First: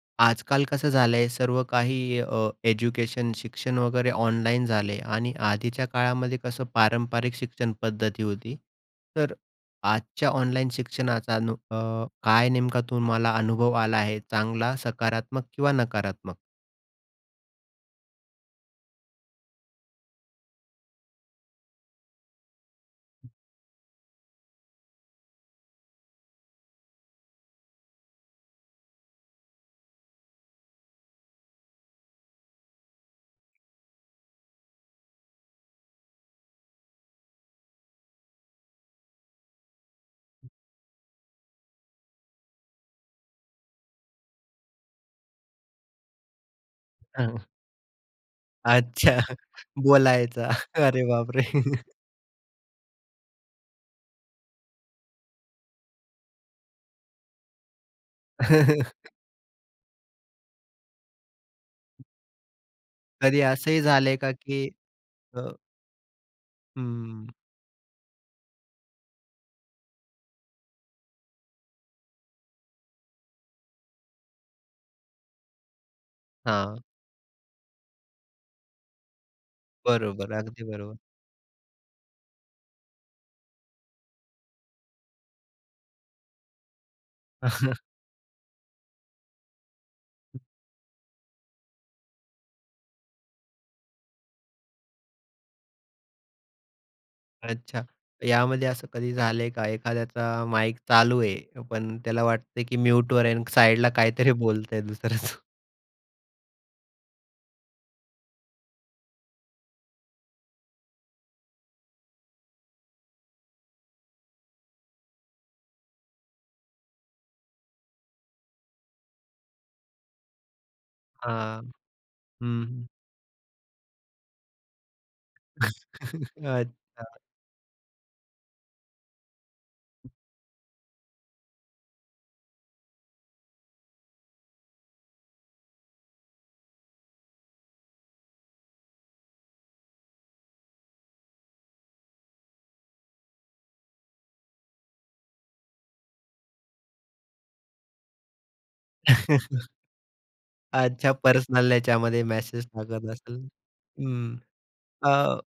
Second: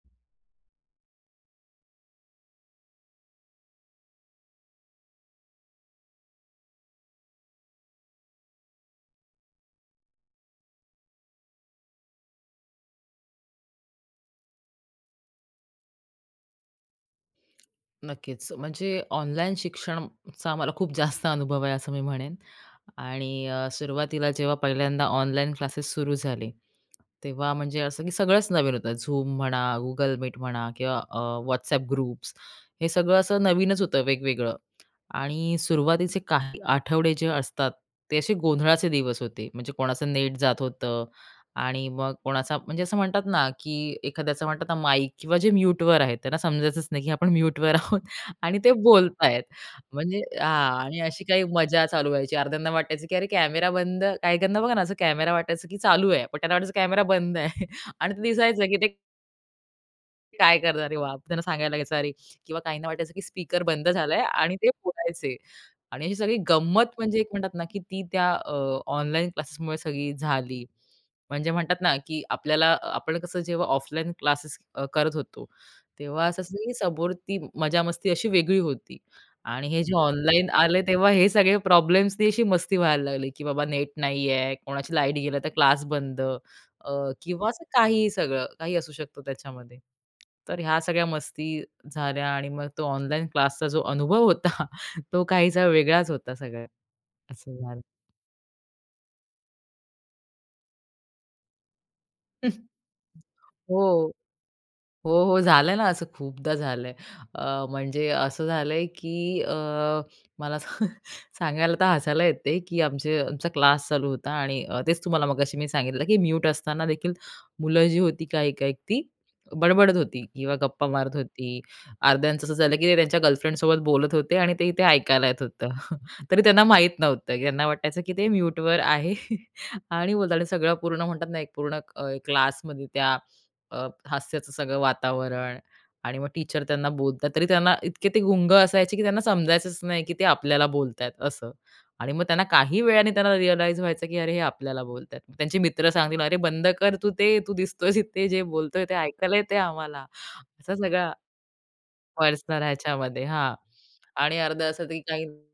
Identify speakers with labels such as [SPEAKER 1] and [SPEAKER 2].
[SPEAKER 1] आजकाल कसं झालंय सर्व काही अ, एज्युकेशन शिक्षण वगैरे ऑनलाईन झालंय. आणि आधीच्या काळामध्ये कसं पारंपरिक शिक्षणपद्धती होती. तर अ, आजच्या ऑनलाईन शिक्षणाचा नु अ, काय नेमका तुम्हाला अनुभव आला आहे चांगला सकारात्मक किंवा नकारात्मक?
[SPEAKER 2] नक्कीच. म्हणजे ऑनलाईन शिक्षणचा आम्हाला खूप जास्त अनुभव आहे, असं मी म्हणेन. आणि अ, सुरवातीला जेव्हा पहिल्यांदा ऑनलाईन क्लासेस सुरू झाले तेव्हा म्हणजे असं की सगळंच नवीन होतं. Zoom म्हणा Google Meet म्हणा किंवा अ, WhatsApp ग्रुप्स हे सगळं असं नवीनच होतं वेगवेगळं. आणि सुरुवातीचे काही आठवडे जे असतात, ते असे गोंधळाचे दिवस होते. म्हणजे कोणाचं नेट जात होतं आणि मग कोणाचा म्हणजे असं म्हणतात ना, की एखाद्याचं म्हणतात ना, माईक किंवा जे म्यूटवर आहेत, त्यांना समजायचंच नाही की आपण
[SPEAKER 1] हां.
[SPEAKER 2] म्यूटवर आहोत आणि ते
[SPEAKER 1] अच्छा.
[SPEAKER 2] बोलताहेत म्हणजे
[SPEAKER 1] बोलायचा.
[SPEAKER 2] हां. आणि
[SPEAKER 1] अरे
[SPEAKER 2] अशी
[SPEAKER 1] बापरे!
[SPEAKER 2] काही मजा चालू व्हायची अर्ध्‍यान्न्‍या वाटायचं की अरे कॅमेरा बंद काही काहींना बघा ना, असं कॅमेरा वाटायचं, की चालू आहे, पण त्यांना वाटायचं कॅमेरा बंद आहे. आणि ते दिसायचं की ते काय करणार आहे मग. त्यांना सांगायला लागायचं, "अरे" किंवा काहींना वाटायचं की
[SPEAKER 1] कधी
[SPEAKER 2] स्पीकर
[SPEAKER 1] असंही
[SPEAKER 2] बंद
[SPEAKER 1] झालं आहे
[SPEAKER 2] झालंय
[SPEAKER 1] का
[SPEAKER 2] आणि
[SPEAKER 1] की
[SPEAKER 2] ते बोलायचे
[SPEAKER 1] अ
[SPEAKER 2] आणि अशी सगळी
[SPEAKER 1] हं,
[SPEAKER 2] गंमत म्हणजे एक
[SPEAKER 1] हं.
[SPEAKER 2] म्हणतात ना की ती त्या अ, ऑनलाईन क्लासेसमुळे सगळी झाली. म्हणजे म्हणतात ना, की आपल्याला आपण कसं जेव्हा ऑफलाईन क्लासेस अ, करत होतो, तेव्हा असं
[SPEAKER 1] हां.
[SPEAKER 2] समोर ती मजा-मस्ती अशी वेगळी होती आणि हे जे
[SPEAKER 1] बरोबर,
[SPEAKER 2] ऑनलाईन
[SPEAKER 1] अगदी
[SPEAKER 2] आले,
[SPEAKER 1] बरोबर.
[SPEAKER 2] तेव्हा हे सगळे प्रॉब्लेम्सनी अशी मस्ती व्हायला लागली, की बाबा नेट नाही आहे, कोणाची लाईट गेली तर क्लास बंद अ, किंवा असं काहीही सगळं. काही असू शकतं त्याच्यामध्ये.
[SPEAKER 1] हं.
[SPEAKER 2] तर ह्या सगळ्या मस्ती झाल्या आणि मग तो ऑनलाईन क्लासचा जो अनुभव होता, तो काहीसा वेगळाच होता सगळं, असं झालं.
[SPEAKER 1] अच्छा. यामध्ये असं कधी झालंय का एखाद्याचा माईक चालू आहे. पण त्याला वाटतंय, की म्यूटवर आहे आणि साइडला
[SPEAKER 2] हो.
[SPEAKER 1] काहीतरी बोलत आहे
[SPEAKER 2] हो, हो,
[SPEAKER 1] दुसरच?
[SPEAKER 2] झालंय ना असं, खूपदा झालंय. अ, म्हणजे असं झालंय, की अ, मला सां सांगायला तर हसायला येते की आमचे आमचा क्लास चालू होता आणि तेच तुम्हाला मगाशी मी सांगितलं की म्यूट असताना देखील मुलं जी होती काही-काही ती बडबडत होती किंवा गप्पा मारत होती.
[SPEAKER 1] हां.
[SPEAKER 2] अर्ध्यांचं असं
[SPEAKER 1] हं,
[SPEAKER 2] झालं, की
[SPEAKER 1] हं.
[SPEAKER 2] ते त्यांच्या गर्लफ्रेंडसोबत बोलत होते आणि ते इथे ऐकायला येत होतं. तरी त्यांना माहीत
[SPEAKER 1] अच्छा.
[SPEAKER 2] नव्हतं त्यांना वाटायचं, की ते म्यूटवर आहे. आणि बोलतात सगळं पूर्ण म्हणतात ना, एक पूर्ण अ, क्लासमध्ये त्या अ, हास्याचं सगळं वातावरण आणि मग टीचर त्यांना बोलतात तरी त्यांना इतके ते गुंग असायचे, की त्यांना समजायचंच नाही, की ते आपल्याला बोलतात असं आणि मग त्यांना काही वेळाने त्यांना रिअलाईज व्हायचं, की अरे हे आपल्याला बोलतात. त्या त्यांचे मित्र सांगतील, "अरे, बंद कर तू ते, तू दिसतोयस इथे, जे बोलतोय ते ऐकायला येते आम्हाला," असा
[SPEAKER 1] अच्छा,
[SPEAKER 2] सगळा
[SPEAKER 1] पर्सनल ह्याच्यामध्ये
[SPEAKER 2] पर्सनल
[SPEAKER 1] मेसेज टाकत
[SPEAKER 2] ह्याच्यामध्ये.
[SPEAKER 1] असेल,
[SPEAKER 2] हां.
[SPEAKER 1] हं.
[SPEAKER 2] आणि अर्ध असं तरी काही
[SPEAKER 1] हो.